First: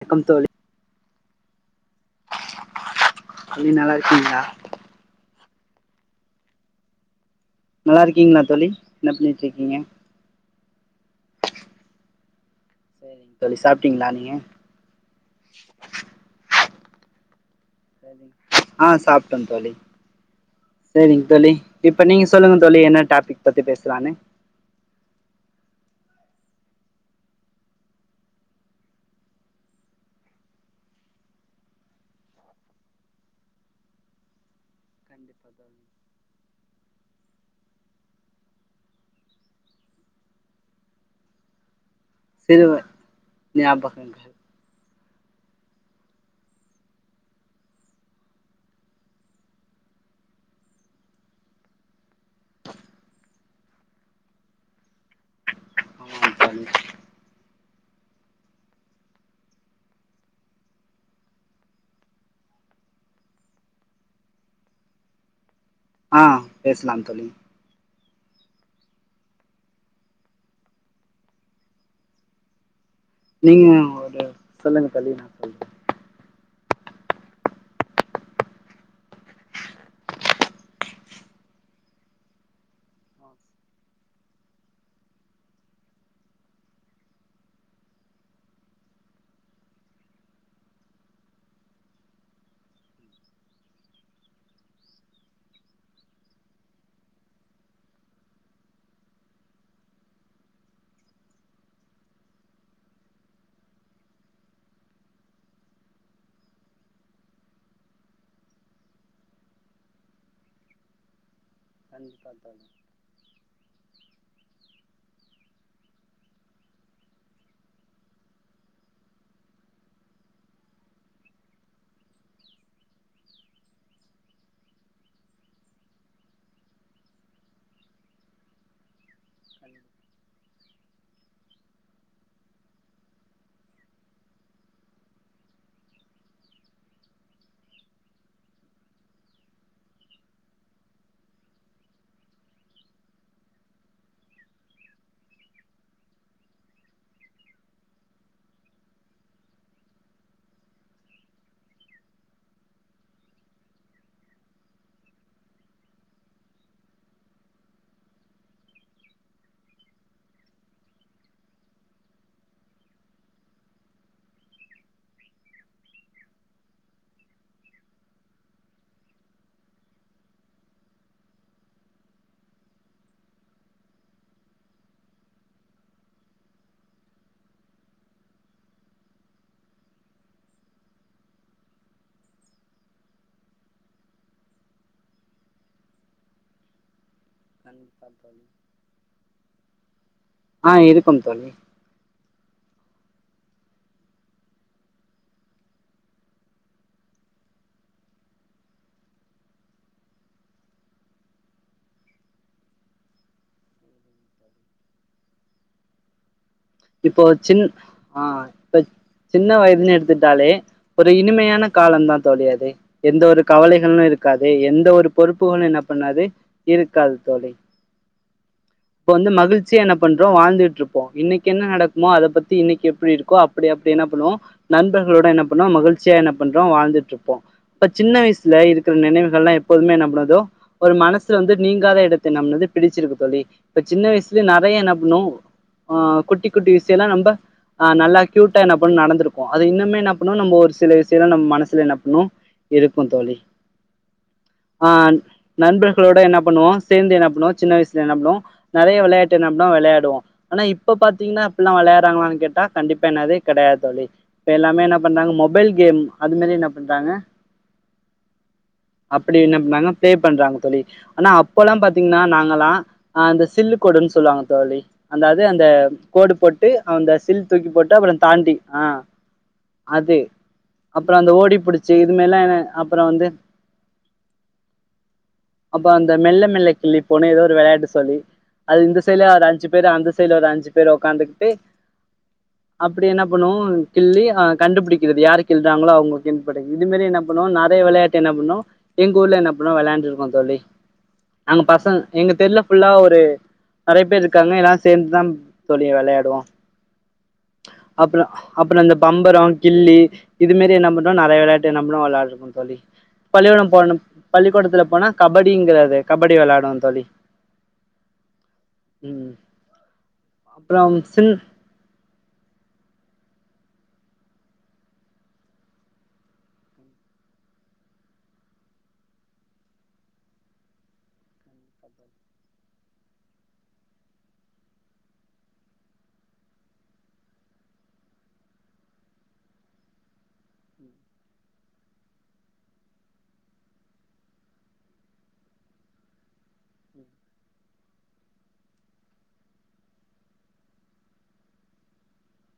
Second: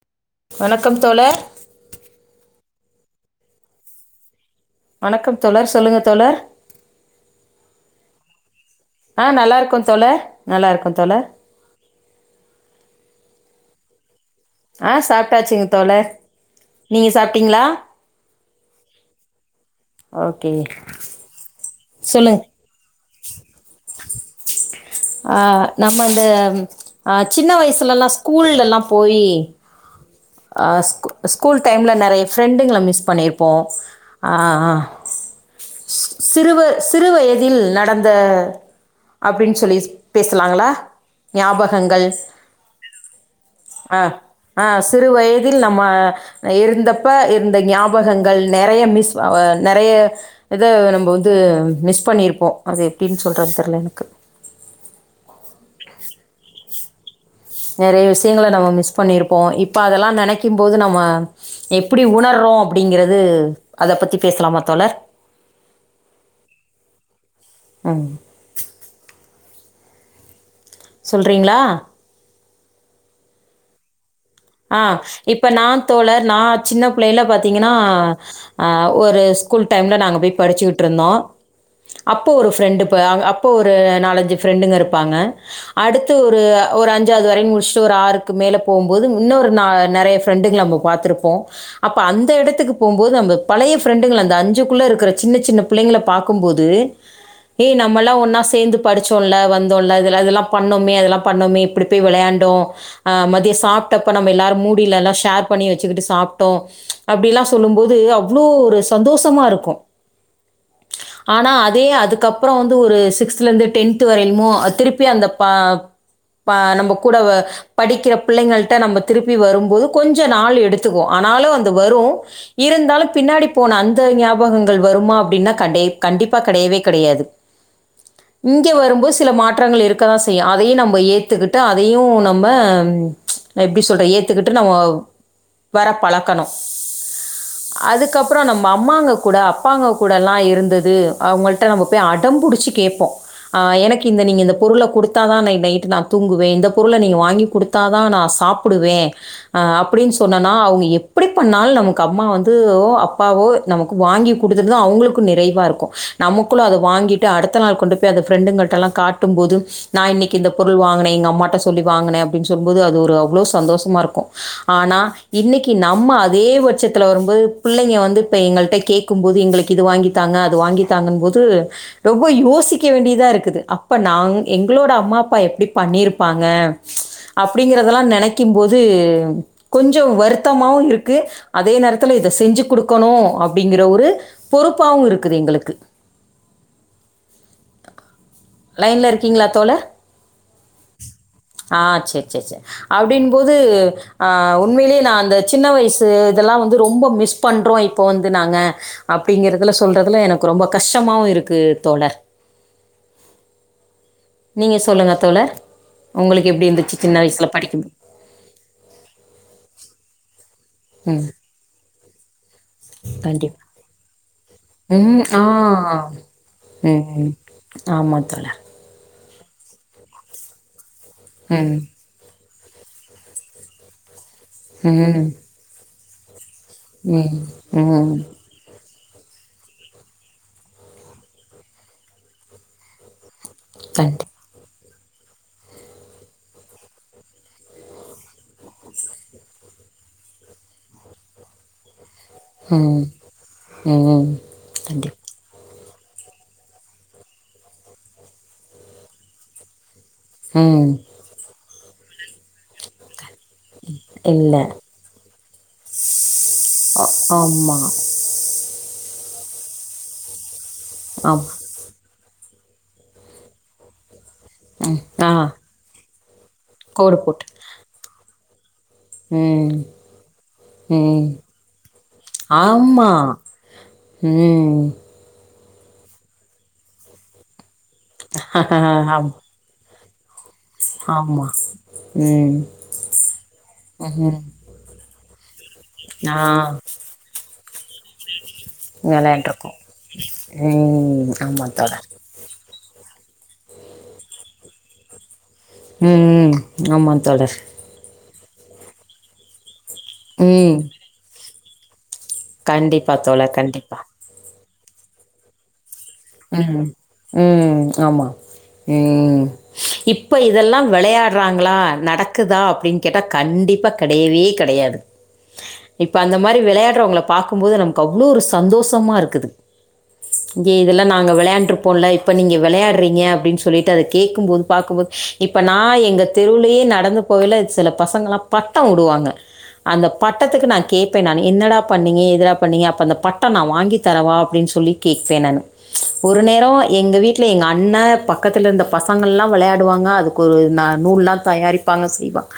வணக்கம் தோழி வணக்கம் தோழர் நீங்க நல்லாருக்கீங்ளா? வணக்கம் தோழர் சொல்லுங்க தோழர் லாருக்கீங்ளா தோழி என்ன ஆ பண்ணிட்டு இருக்கீங்க நல்லாருக்கோ தோழர் நல்லாருக்கோ தோழர் சரிங்க தோழி சாப்டீங்ளா நீங்க? ஆ சாப்டாச்சுங்க தோழர் நீங்க சாப்டீங்ளா? [inaudible] ஆ சாப்ட தோழி ஓகே சேரிங் தோழி இப்ப நீங்க சொல்லுங்க தோழி என்ன டாபிக் பத்தி பேசலானு அ நம்ம இந்த அ சின்ன வயசுலல்லா ஸ்கூல்லல்லா போயி அ ஸ்கு ஸ்கூல் டைம்ல நெறைய ஃப்ரெண்டுங்கள மிஸ் பண்ணிருப்போ ஆ கண்டிப்பா தோழி. சிறுவ சிறுவயதில் நடந்த அப்டின் சொல்லி பேசலாங்களா ஞாபகங்கள் சிறுவ ஆ ஞாபகங்கள் ஆ சிறு வயதில் நம்ம இருந்தப்ப இருந்த ஞாபகங்கள் நெறைய மிஸ் அ நெறைய இத நம்ம வ ந்து மிஸ் பண்ணிருப்போ அது எப்டின் சொல்றன் தெர்ல எனக்கு ஆமா தோழி நெறைய விஷ்யங்கள நம்ம மிஸ் பண்ணிருப்போ இப்ப அதெல்லா நெனைக்கும் போது நம்ம எப்பிடி உணர்றோ அப்புடிங்கிறது அத பத்தி பேசலாமா தோழர் ஆஹ் பேசலாம் தோழி ஆம் சொல்றீங்களா நீங்க ஒரு சொல்லுங்க ஆஹ் தோழி இப்ப சொல்றேன் நான் தோழர் நான் சின்ன பிள்ளை ல பாத்தீங்கனா அ ஒரு ஸ்கூல் டைம்ல நாங்க போய் படிச்சிட்டு இருந்தோம் அப்போ ஓரு ஃப்ரெண்டு ப அப்ப ஒரு நாலன்ஜு ஃப்ரெண்டுங்க இருப்பாங்க அடுத்து ஒரு அஞ்சாவது வரையும் முடுச்சுட்டு ஒரு ஆறுக்கு மேல போகும் போது இன்ன ஒரு நெறைய ஃப்ரெண்டுகள நம்ம பா்த்திருப்போம் அப்ப அந்த இடத்துக்கு போகும்போது நம்ம பழைய ஃப்ரெண்டு அந்த அஞ்சுக்குள்ள இருக்க சின்ன சின்ன பிள்ளைங்களை பார்க்கும்போது ஏ நம்மல்லாம் ஒன்னா சேர்ந்து படிச்சோம்ல வந்தோம்லெல்லாம் பண்ணோமே அதெல்லாம் பண்ணோமே இப்படி போய் வெளையாண்டோம் ஹ் மதியம் சா ப்ப நம்ம எல்லாரும் மூடியில எல்லாம் ஷேர் பண்ணி வச்சுக்கிட்டு சாப்பிட்டோம் அப்படி எல்லாம் சொல்லும் போது அவ்வளவு ஒரு சந்தோஷமா இருக்கும் ஆனா அதே கண்டிப்பா அதுக்கப்புறம் தோழி. வந்து ஒரு சிக்ஸ்துல இருந்து டென்த் வரையிலுமும் திருப்பி அந்த ப நம்ம கூட படிக்கிற பிள்ளைங்கள நம்ம திருப்பி வரும்போது கொஞ்சம் நாள் எடுத்துக்கும் ஆனாலும் அ வரும் இருந்தாலும் பின்னாடி போன அந்த ஞாபகங்கள் வருமா அப்படின்ன கண்டிப்பா கெடையவே கெடையாது இங்க வரும்போது சில மாற்றங்கள் கண்டி- இருக்க தான் செய்யும் அது அதையும் நம்ம ஏத்துக்கிட்டு அதையும் நம்ம எப்படி சொல்ற ஏத்துக்கிட்டு நம்ம வர பழக்கணும் அதுக்கப்புறம் நம்ம அம்மாங்க கூட அப்பாங்க கூடலாம் இருந்தது அவங்கள்ட நம்ம போய் அடம் பிடிச்சி கேட்போம் எனக்கு இந்த நீங்கள் இந்த பொருளை கொடுத்தாதா இன்னைக்கு நைட்டு நான் தூங்குவேன் இந்த பொருளை நீங்கள் வாங்கி கொடுத்தாதான் நான் சாப்பிடுவேன் அப்படின்னு சொன்னனா அவங்க எப்படி பண்ணாலும் நமக்கு அம்மா வந்து அப்பாவோ நமக்கு வாங்கி கொடுத்துருதான் அவங்களுக்கும் நிறைவா இருக்கும் நமக்குள்ள அதை வாங்கிட்டு அடுத்த நாள் கொண்டு போய் அதை ஃப்ரெண்டுங்களிட்ட எல்லாம் காட்டும் போது நான் இன்னைக்கு இந்த பொருள் வாங்கினேன் எங்க அம்மாட்ட சொல்லி வாங்கினேன் அப்படின்னு சொல்லபோது அது ஒரு அவ்வளவு சந்தோஷமா இருக்கும் ஆனா இன்னைக்கு நம்ம அதே பட்சத்துல வரும்போது பிள்ளைங்க வந்து இப்ப எங்களிட்ட கேட்கும் போது எங்களுக்கு இது வாங்கித்தாங்க அது வாங்கித்தாங்க போது ரொம்ப யோசிக்க வேண்டியதா இருக்குது அப்ப எங்களோட அம்மா அப்பா எப்படி பண்ணிருப்பாங்க அப்படிங்கதெல்லாம் நென நினைக்கும்போது கொஞ்சம் வருத்தமவும் இருக்கு அதே நேரத்துல இதை செஞ்சு கொடுக்கணும் அப்படிங்கிற ஒரு பொறுப்பாகவும் இருக்குது எங்களுக்கு கண்டிப்பா தோழி லைன்ல இருக்கீங்களா தோழர் ஆஹ் இருக்கோம் தோழி அப்படின் போது ஆஹ் உண்மையிலேயே நான் அந்த சின்ன வயசு இதெல்லாம் வந்து ரொம்ப மிஸ் பண்றோம் இப்ப வந்து நாங்க அப்படிங்கறதுல சொல்றதுல எனக்கு ரொம்ப கஷ்டமாவும் இருக்கு தோழர் நீங்க சொல்லுங்க தோழர் உங்களுக்கு எப்படி இருந்துச்சு சின்ன இப்போ வயசுல சின் படிக்கும்போது? ஆஹ் இப்ப சின்ன வயதுன்னு எடுத்துட்டாலே ஒரு ம். இனிமையான காலம்தான் தோழிஅது எந்த ஒரு கண்டிப்பா. கவலைகளும் இருக்காது எந்த ஒரு ம். ஆ. பொறுப்புகளும் என்ன பண்ணாது இருக்காது தோழி அ தோழர் இப்ப வந்து மகிழ்சிய என்ன பண்றோம் வாழ்ந்துட்டு இரு இன்னைக்கு என்ன ம். நடக்குமோ அதை பத்தி இன்னைக்கு எப்படி இருக்கோ அப்படி அப்படி என்ன பண்ணுவோம் நண்பர்களோட ம். என்ன பண்ணோம் மகிழ்ச்சி சேர்ன பண்றோம் வாழ்ந்துட்டு ம். இருப்போம் இப்ப சின்ன ம். வயசுல இருக் க்குற நினைவுகள் எல்லாம் எப்போதுமே நம்பனதோ ஒரு மனசு வந்து நீங்காத இடத்தை நம்னது பிடிச்சிருக்கு தோழி ப்ப சின்ன கண்டிப்பா. வயசுலே நெறைய என்ன ம்ஹ் குட்டி குட்டி விஷயம்லாம் நம்மஹ் நல்லா க்யூட்டா என்ன பண்ண நடந்திருக்கும் அது இன்னுமே என்ன பண்ணும் நம்ம ஒரு சில விஷயல்லாம் நம்ம மனசுல என்ன பண்ணும் ம். இருக்கும் தோழி ம். ஆஹ் கண்டிப்பா. நம்ப க்ளோட என்னா பண்ணுவோ சேர்ந்து என்னா பண்ணுவோ சின்ன வயசுல என்னா பண்ணுவோ நெறய விளையாட்டு நம்ளா வெளயாடுவோ ஆனா ம். இப்ப பாத்தீங்கனா எல்லா வெளயாறாங்களான்னு கேட்டா கண்டிப்ப என்னாது கெடயாது தோழி இப்ப இல்ல. எல்லாமே என்ன பண்றாங்க மொபைல் கேம் அது மாரி என்ன ஆ பண்றாங்க ஆமா. அப்டி என்ன பண்ணாங்க பே பண்றாங்க தோழி ஆனா ஆமா அப்பல்லா பாத்தீங்கனா நாங்களா அந்த சில்லு கோடுன்னு சொல்வாங்க தோழி ம் அந்த ஆ அது அந்த கோடு போட் டு அந்த சில் தூக்கி போட்டு அப்றோ தாண்டி ஆ உம் அது அப்புறோ உம் அந்த ஓடி புடிச்சு இதுமாரிலா என்ன அப்புறோ ஆமா வந்து உம் அப்ப அந்த மெல்ல மெல்ல கிள்ளி போன்ன ஏதோ ஒரு விளையாட்டு தோழி அது இந்த சைடுல ஆமா அத அஞ்சு பேர் அந்த சைட்ல ஒரு அஞ்சு பேர் ஆமா உக்காந்துகிட்டு ம் அப்டி என்ன பண்ணுவோ கிள்ளி ம் ஆ கண்டுபிடிக்க இது வியாருக் கில்ட்ராங்களோ ஆ அவுங்க இது மாரி என்ன பண்ணுவாங்க நா வெளயாட்டு என்ன பண்ணு எங்க ஊர்ல என்ன பண்ணா வெளையாண்ட்ருக்கோ விளையாண்டு இருக்கோ தோழி ம் அங்க ஆமா பசங்க தோழர் எங்க தெருல ஃபுல்லா ஒரு நெறய பேர் இருக்காங்க எல்லா சேந்துதா உம் உம் ஆமா தோழர் அப்ற அந்த பம்பர கிள்ளி இது மாரி ம் என்ன பண்றாங்க நெறய வெளயாட் நம்பலு வெளயா இருக்கு தோழி கண்டிப்பா தோழர் பள்ளிக்கூட போணு கண்டிப்பா பள்ளிக்கூடத்ல போனா கபடிங்கிறது கபடி விளையாடுவோம் ம் தோழி ம் ஆமா உம் ம் இப்ப இதெல்லா அப்புறம் சின் விளயாடறாங்களா நடக்குதா அப்பிடின்னு கேட்டா கண்டிப்பா கெடையவே கெடையாது இப்ப அந்த மாரி விளையாடுறவங்கள பாக்கும்போது நமக்கு அவ்ளோ சந்தோஷமா இருக்குது இங்கே இதெல்லா நாங்க விளையாண்டுருப்போல இப்ப நீங்க விளையாடுறீங்க அப்பிடின்னு சொல்லிட்டு அத கேட்கு போது பாக்கும்போது இப்ப நா எங்க தெருவுலயே நடந்து போகல சில பசங்களா பட்டொவுடுவாங்க அந்த பட்டத்துக்கு நா கேட்பே நானு என்னடா பண்ணீங்க ஏதுடா பண்ணீங்க அப்ப அந்த பட்டொநா வாங்கி தரவா அப்பிடினு சொல்லி கேப்பே நானு ஒரு நேரோ எங்க வீட்ல எங்க அண்ண பக்கத்துல இருந்த பசங்களா விளையாடுவாங்க அதுக்கு ஒரு ந நூல்லா தயாரிப்பாங்க செய்வாங்க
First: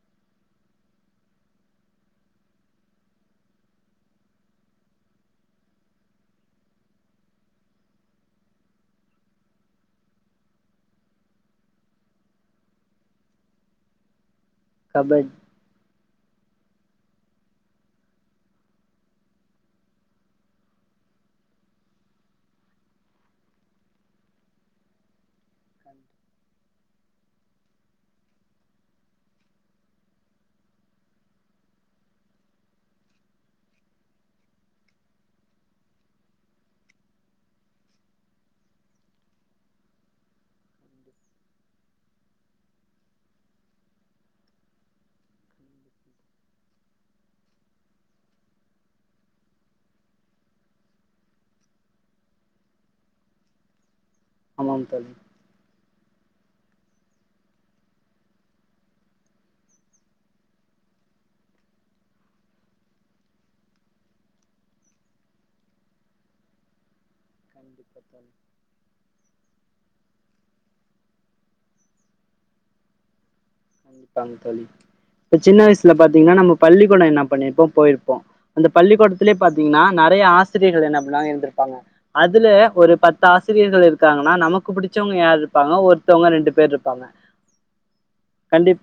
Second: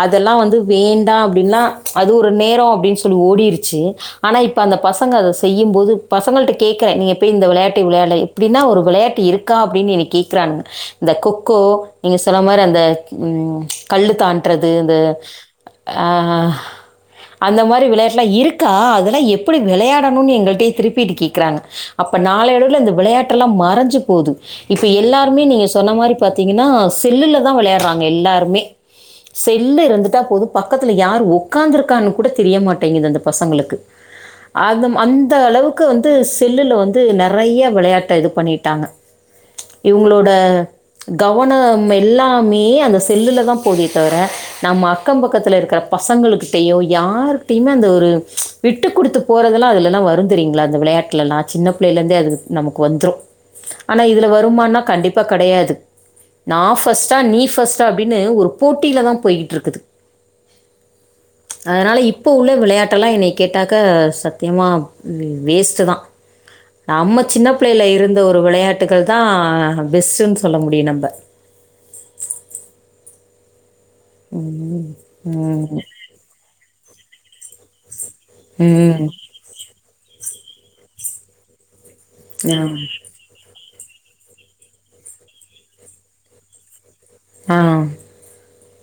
அதெல்லா வந்து வேண்டா அப்பிடின்னா அது ஒரு நேரோ அப்பிடி சொல்லி ஓடிரிச்சி ஆனா இப்ப அந்த பசங்க அத செய்யு போது பசங்கள்ட்ட கேக்குறே நீ எப்பி இந்த விளையாட்ட விளையாட இப்பிடின்னா ஒரு விளையாட்டு இருக்கா அப்பிடின் என்ன கேக்கிறானுங்க இந்த கொக்கோ நீங்க சொன்ன மாரி அந்த ம் கள்ளுத்தான் ட்றது இந்த கபட் ஆ அந்த மாரி விளையாட்டுலா இருக்கா அதெல்லா எப்பிடி விளையாடணுன்னு எங்களுட்டயே திருப்பிட்டு கேக்குறாங்க அப்ப நாளைய அளவுல இந்த விளையாட்டல்லா மறைஞ்சு போது இப்ப எல்லாருமே நீங்க சொன்ன மாரி பாத்தீங்கன்னா செல்லுலதா விளையாறாங்க எல்லாருமே செல்லு இருந்துட்டா போது பக்கத்துல யார் உக்காந்துருக்கான்னு கூட தெரியமாட்டேங்குது அந்த பசங்களுக்கு அத அந்த அளவுக்கு வந்து செல்லுல வந் த் நெறைய விளையாட்ட இது பண்ணிட்டாங்க இவுங்களோட கவனம் எல்லாமே அந்த செல்லுலதா போதே தவிர நம்ம அக்கம் பக்கத்துல இருக்கிற பசங்களுக்கிட்டயோ யாருகிட்டையுமே அந்த ஒரு விட்டு குடுத்து போறதெல்லா அதுலல்லா வரு தெரியுங்களா அந்த விளையாட்டுலலா சின்னப் பிள்ளையிலருந்தே அது நமக்கு வந்துரு ஆனா இதுல வருமானா ஆமாம் தோழி கண்டிப்பா கடையாது நா ஃபஸ்ட்டா நீ ஃபஸ்ட்டா அப்பிடின்னு ஒரு போட்டிலதா போய்ட்டு இருக்குது அதனால இப்ப உள்ள விளையாட்டலா என்னைய கேட்டாக்க சத்தியமா வேஸ்ட்டுதா நம்மத் சின்ன பிள்ளையில கண்டிப்பா இருந்த தோழி ஒரு விளையாட்டுக்கள் தா ஆ பெஸ்டுன் சொல்ல முடியு நம்ப ட்டாங் தோழிப் சின்ன ம். வயசுல பாத்தீங்கன்னா நம்ம பள்ளிக்கூட என்ன பண்ணிருப்போ போயிருப் போ அந்த ம். பள்ளிக்கூடத்திலயே பாத்தீங்கன்னா நெறைய ஆஸ் த்தியர்கள் என்ன [unintelligible] இருந்திருப்பாங்க அதுல ஒரு பத்து ஆ சிரியர்கள் இருக்காங்கன்னா நமக்கு புடிச்சவங்க யார் இருப்பாங்க ஒருத்தவங்க ரெண்டு பேர் இருப்பாங்க ஆ கண்டிப்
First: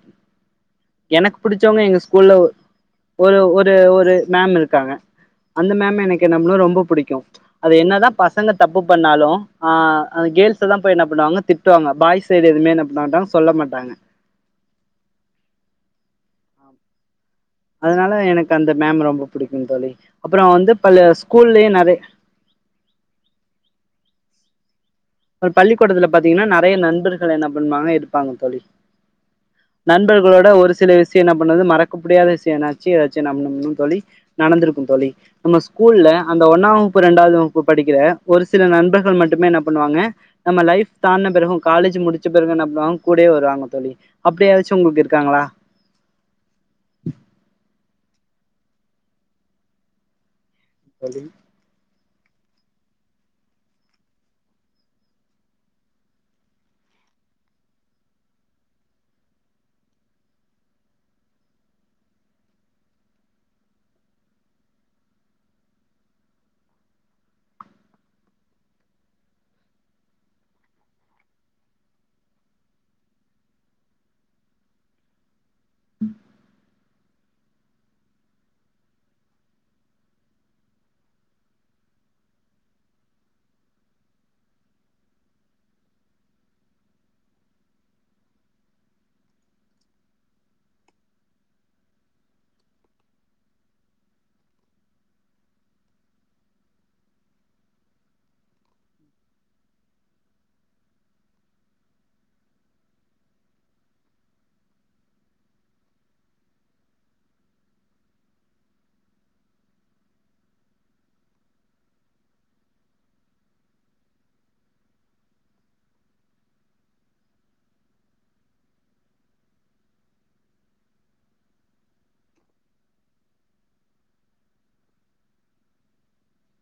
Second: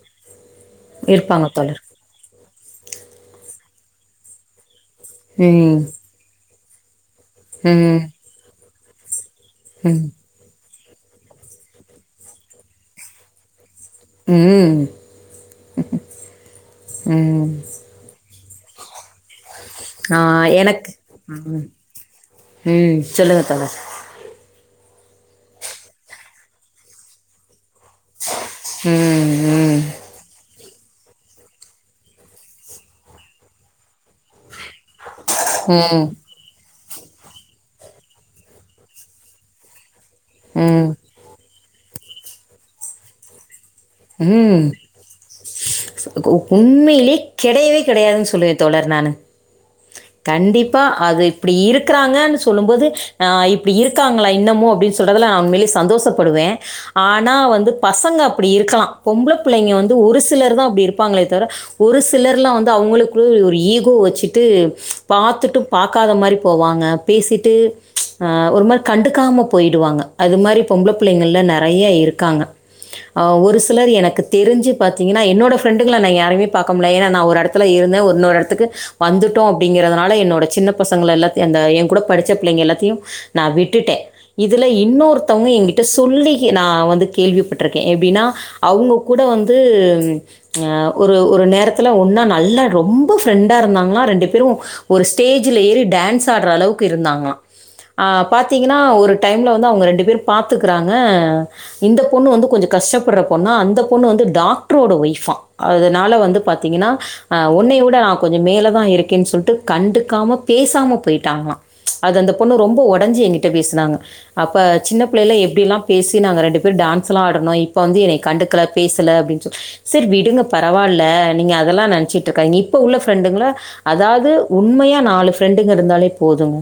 எனக்கு இருப்பாங்க தோழர். புடிச்சவங்க எங்க ஸ்கூல்ல ஒரு ஒரு ஒரு மேம் இருக்காங்க அந்த ம். மேம் எனக்கு என்னான்னு ரொம் பூ புடிக்கு அது ம். என்னதா பசங்க தப்பு பண்ணாலு ஆ ம். அது கேல்ஸ் த்தா போய் என்ன பண்ணுவாங்க திட்டுவாங்க பாய்ஸ் சைடு எதுமே பண்ணாங்க சொல்ல மாட்டாங்க ம் ம் அதனால எனக் அந்த மேம் ரொம்ப புடிக் ஆ எனக்கு நெறை ம் சொல்லுங்க தோழர் ஒரு பள்ளிக்கூடத்துல பாத்தீங்கன்னா நெறைய நண்பர்கள் என்னப் ஒன்னாவே இருப்பாங்க தோழி ம். ம். நண்பர்களோட ஒருஸ் சில விஷ்யோ என்ன பண்ணுது மறக்க முடியாத விஷ்யோ என்னாச்சு எதாச்சுன்னா [unintelligible] தோழி நடந்துரு க்குந் தோழி நம்ம ம். ஸ்கூல்ல அந்த ஒன்னா வகுப் இரண்டாவது வகுப்பு படிக்கிற ஒரு சில நண்பர்கள் மட்டுமே என்ன பண்ணுவாங்க நம்ம ம். லைஃப் தான்ன பிறகு காலேஜ் முடுச்ச பெறகு என்ன பண்ணுவாங்க கூடயே வருவாங்க தோழி ம் அப்படியாச்சு உங்களுக்கு இருக்காங்களா உண்மையிலயே கெடையவே கெடையாதுன்ஸ் சொல்லுவே தோழர் நானு கண்டிப் ப்பா தோழி அது இப்டி இருக்குறாங்கன் சொல்லும்போது அ இப்டி இருக்காங்களா இன்னமு அப்டின் சொல்ரதுல்லா உண்மையிலயே சந்தோஷப்படுவே ஆனா வந்து பசங்க அப்டி இருக்கலா பொம்பள புள்ளைங்க வந்து ஒரு சிலர் தா அப்டி இருப்பாங்களே தவுர ஒரு சிலர்ல்லா வந்து அவங்களுக்குள்ள ஒரு ஈகோ வெச்சுட்டு பாத்துட்டு பாக்காத மாரி போவாங்க பேசிட்டு அ ஒரு மாரி கண்டுக்காம போயிடுவாங்க அது மாரி பொம்பள புள்ளைங்கள்ல நெறைய இருக்காங்க அ ஒருஸ் சிலர் எனக்கு தெருஞ்சு பாத்தீங்கன்னா என்னோட ஃப்ரெண்டுகள்ல நா யாரையுமே பாக் க்க முடில ஏன்னா நா ஒரு எடத்துல இருந்த இன்னொரு எடத்துக்கு வந்துட்டோ அப்டிங்கிறதுதுனால என்னோட சின்ன பசங்கள எல்லாத்தையு அந்த எ கூட படிச்ச பிள்ளைங்க எல்லாத்தையு நா விட்டுட்டே இதுல இன்னொருத்தவங்க எங்கிட்ட சொல்லி நா வந்து கேள்விப்பட்டிருக்கே எப்டின்னா அவங்க கூட வந்து அ ஒரு ஒரு நேரத்துல ஒன்னா நல்லா ரொம்ப ஃப்ரெண்டா இருந்தாங்களா ரெண்டு பேரு ஒரு ஸ்டேஜ்ஜில ஏறி டேன்ஸ் ஆடுற அளவுக்கு இருந்தாங்களா ஆ பாத்தீங்கன்னா ஒரு டைம்ல வந்து அவங்க ரெண்டு பேரு பாத்துக்குறாங்க இந்த பொண்ணு வந்து கொஞ்சோ கஷ்டப்படுற பொண்ணா அந்த பொண்ணு வந்து டாக்டரோட ஒய்ஃப் ஆ அதனால வந்து பாத்தீங்கன்னா உன்னைய உட நா கொஞ்சோ மேலதா இருக்கேன் சொல்ட்டு கண்டுக்காம பேசாம போயிட்டாங்களா அது அந்த பொண்ணு ரொம்ப ஒடஞ்சு எங்கிட்ட பேசுனாங்க அப்ப சின்ன புள்ளைல எப்டியெல்லா பேசி நாங்க ரெண்டு பேரு டேன்ஸ்ல்லா ஆடுனோ இப்ப வந்து எனைக் கண்டுக்கல பேசல அப்டின்சு செரி விடுங்க பரவால்ல நீங்க அதெல்லா நெனச்சுட்டு இருக்காதீங்க இப்ப உள்ள ஃப்ரெண்டுங்களா அதாவது உண்மையா நாலு ஃப்ரெண்டுங்க இருந்தாலே போதுங்க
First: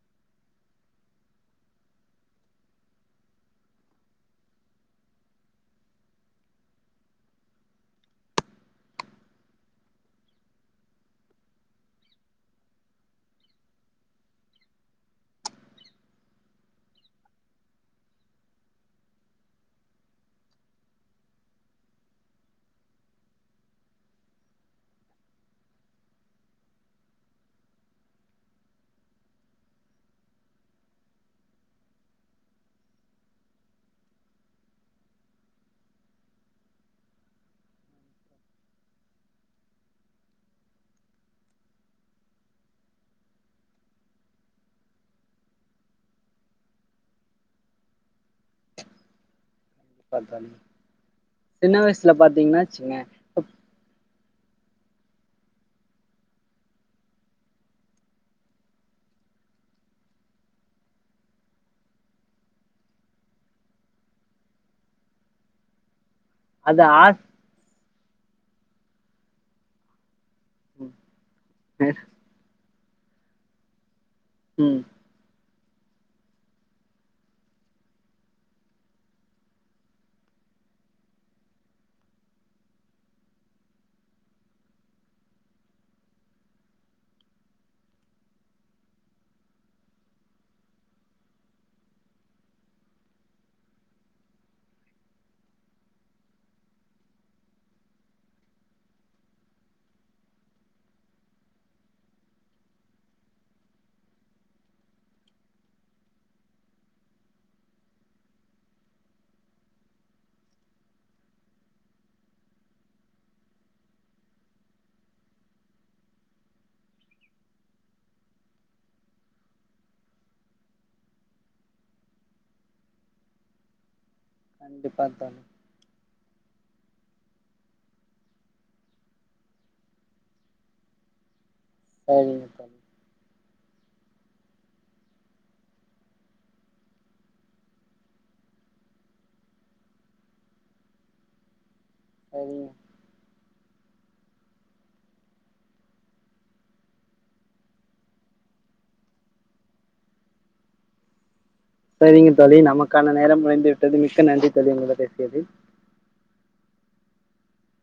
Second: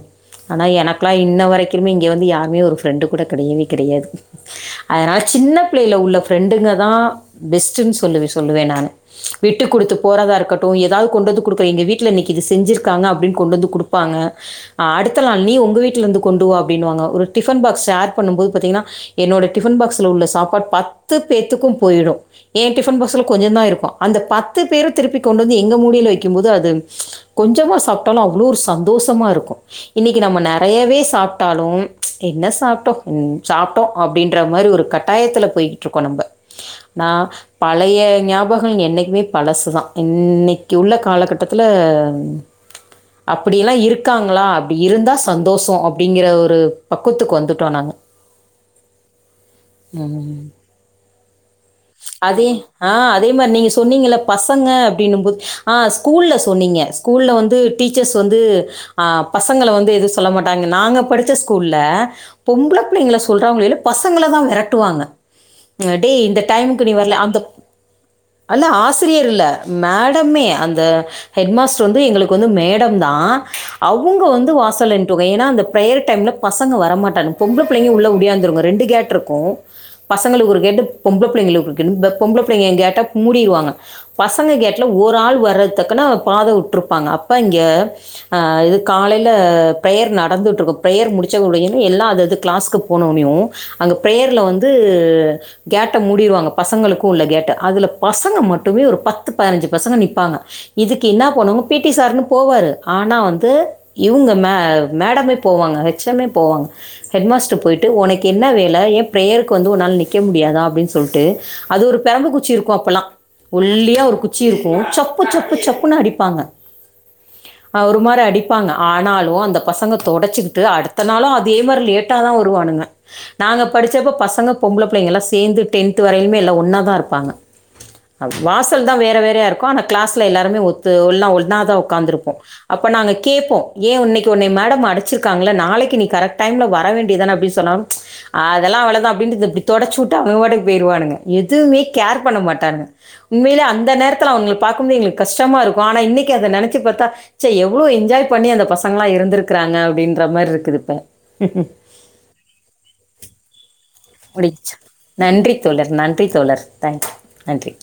ஆனா எனக்குளா இன்ன வரைக்குமே இங்க வந்து யாருமே ஒரு ஃப்ரெண்டு கூட கெடையவே கெடையாது அதனால சின்ன புள்ளைல உள்ள ஃப் ஃப்ரெண்டுங்கதா பெஸ்ட்ன் சொல்லுவே சொல்லுவே நானு விட்டு குடுத்து போறதா இருக்கட்டு ஏதாவது கொண்டு வந்து குடுக்குற எங்க வீட்ல இன்னிக்கு இது செஞ்சுருக்காங்க அப்டின் கொண்டு வந்து குடுப்பாங்க அ அடுத்த நாள் நீ உங்க வீட்ல இருந்து கொண்டுவா அப்டின்னுவாங்க ஒரு டிஃபன் பாக்ஸ் ஷேர் பண்ணும் போது பாத்தீங்கன்னா என்னோட டிஃபன் பாக்ஸ்ல உள்ள சாப்பாடு பாத் பத்து பேர்த்துக்கும் போயிடு ஏ டிஃபன் பாக்ஸுல கொஞ்சந்தா இருக்கு அந்த பத்து பேரு திருப்பி கொண்டு வந்து எங்க மூடியில வெக்கிம்போது அது கொஞ்சமா சாப்டாலு அவ்ளோ ஒரு சந்தோஷமா இருக்கு இன்னிக்கி நம்ம நெறையவே சாப்டாலு என்ன சாப்டோ ம் சாப்டோ அப்டின்ற மாரி ஒரு கட்டாயத்துல போயி ட்ருக்கோ நம்ப நா பழைய ஞாபகோ என்னைக்குமே பழசுதா இன்னைக்கு உள்ள காலகட்டத்துல அப்டியெல்லா இருக்காங்களா அப்டி இருந்தா சந்தோஷோ அப்டிங்கிற ஒரு பக்குவத்துக்கு வந்துட்டோ நாங்க ம் சின்ன வயசுல அதே பாத்தீங்கன்னா ஆ அதே வச்சுங்க மாரி நீங்க சொன்னீங்கள்ல பஸ் பசங்க அப்டின்னும் போது ஆ ஸ்கூல்ல சொன்னீங்க ஸ்கூல்ல வந்து டீச்சர்ஸ் வந்து பசங்கள வந்து எது சொல்ல மாட்டாங்க நாங்க படுச்ச ஸ்கூல்ல பொம்பள புள்ளைங்கள சொல்றவங்கள எல்லா பசங்களதா மெரட்டுவாங்க ம் டேய் இந்த அது டைமுக்கு நீ ஆ வர்ல அந்த அல்ல ஆசிரியர் இல்ல மேடு ந்தமே அந்த ஹெட் மாஸ்டர் வந்து எங்களுக்கு வந்து மேடு ட்டுந்தா அவு ங்க வந்து ம் வாசல்ல நின்ட்டுக ஏன்னா அந்த ப்ரேயர் டைம்ல பசங்க வரமாட்டாங்க. பொம்பள பிள்ளைங்க உள்ள ஒடியாந்துருங்க ரெண்டு கேட் இருக்கு பசங்களுக்கு ஒரு கேட்டு பொம்பள புள்ளைங்களுக்குன் பொம்பள புள்ளைங்க கேட்டா மூடிடுவாங்க பசங்க கேட்ல ஒரு ஆள் வர்றது தக்குன்னா பாத உட்ருப்பாங்க அப்ப இங்க ஆ இது காலைல பிரேயர் நடந்துட்டு இருக்கு பிரேயர் முடுச்ச உடையனே எல்லா அது அது கிளாஸ்க்கு போன உனயு அங்க பிரேயர்ல வந்து கேட்ட மூடிருவாங்க பசங்களுக்கு இல்ல கேட்ட அதுல பசங்க மட்டுமே ஒரு பத்து பதினஞ்சு பசங்க நிப்பாங்க இதுக்கு என்ன போனுங்க பீட்டி சாருன்னு போவாரு ஆனா வந்து இவங்க மே மேடமே போவாங்க ஹெச் ச மே போவாங்க ஹெட் மாஸ்டர் போயிட்டு உனக்கு என்ன வேல ஏ பிரேயருக்கு வந்து உன்னால் நாள் நிக்க மு முடியாதா அப்டின் சொல்ட்டு அது ஒரு பெரம்பு குச்சி இருக்கு அப்பல்லா ஒல்லாயா ஒரு குச்சி இருக்கு சப்பு சப்பு சப்புன்னு அடிப்பாங்க அ ஒரு மாரி அடிப்பாங்க ஆனாலு‌ அந்த பசங்க தொடச்சுக்கிட்டு அடுத்த நாளு அதே மாரி லேட்டதா வருவானுங்க நாங்க படுச்சப்போ பசங்க பொம்பள கண்டிப்பா புள்ளைக தோழி எல்லா டென்த்து வரையிலுமே எல்லா ஒன்னாதா இருப்பாங்க. ஆ வாசல்தா வேற வேறயா இருக்கு ஆனா கிளாஸ்ல எல்லாருமே ஒத்து எல்லா ஒண்ணா தா உக்காந்துருப்போ சரிங்க தோழி அப்ப நாங்க கேப்போ ஏ உன்னைக்கி உன்னய மேடம் அடிச்சிருக்காங்கல்ல நாளைக்கி நீ கரெக்ட் டைம்ல வர வேண்டியதான அப்டின்னு சொன்னாலு அதல்லா அவ்ளதா அப்டின்ட்டு இந்த இப்டி தொடச்சு விட் டு அவங்க பாட்டுக்கு போயிருவானுங்க எதுவுமே கேர் பண்ண சரிங்க மாட்டாங்க உண்மையிலே அந்த நேரத்துல அவங்கள பாக்கும்போது எங்களுக்கு கஷ்டமா இருக்கும ஆனா இன்னைக்கி அத நெனைச்சு பாத்தா ச்சே எவ்ளோ என்ஜாய் பண்ணி அந்த பசங்கல்லா இருந்திருக்கிறாங்க அப்டின்ற மாரி இருக்குது இப்ப சரிங்க தோழி நமக்கான நேரம் முடிந்துவிட் முடிஞ்ச்சா நன்றி தோழர் நன்றி தோழர் தேங்க்யூ நன்றி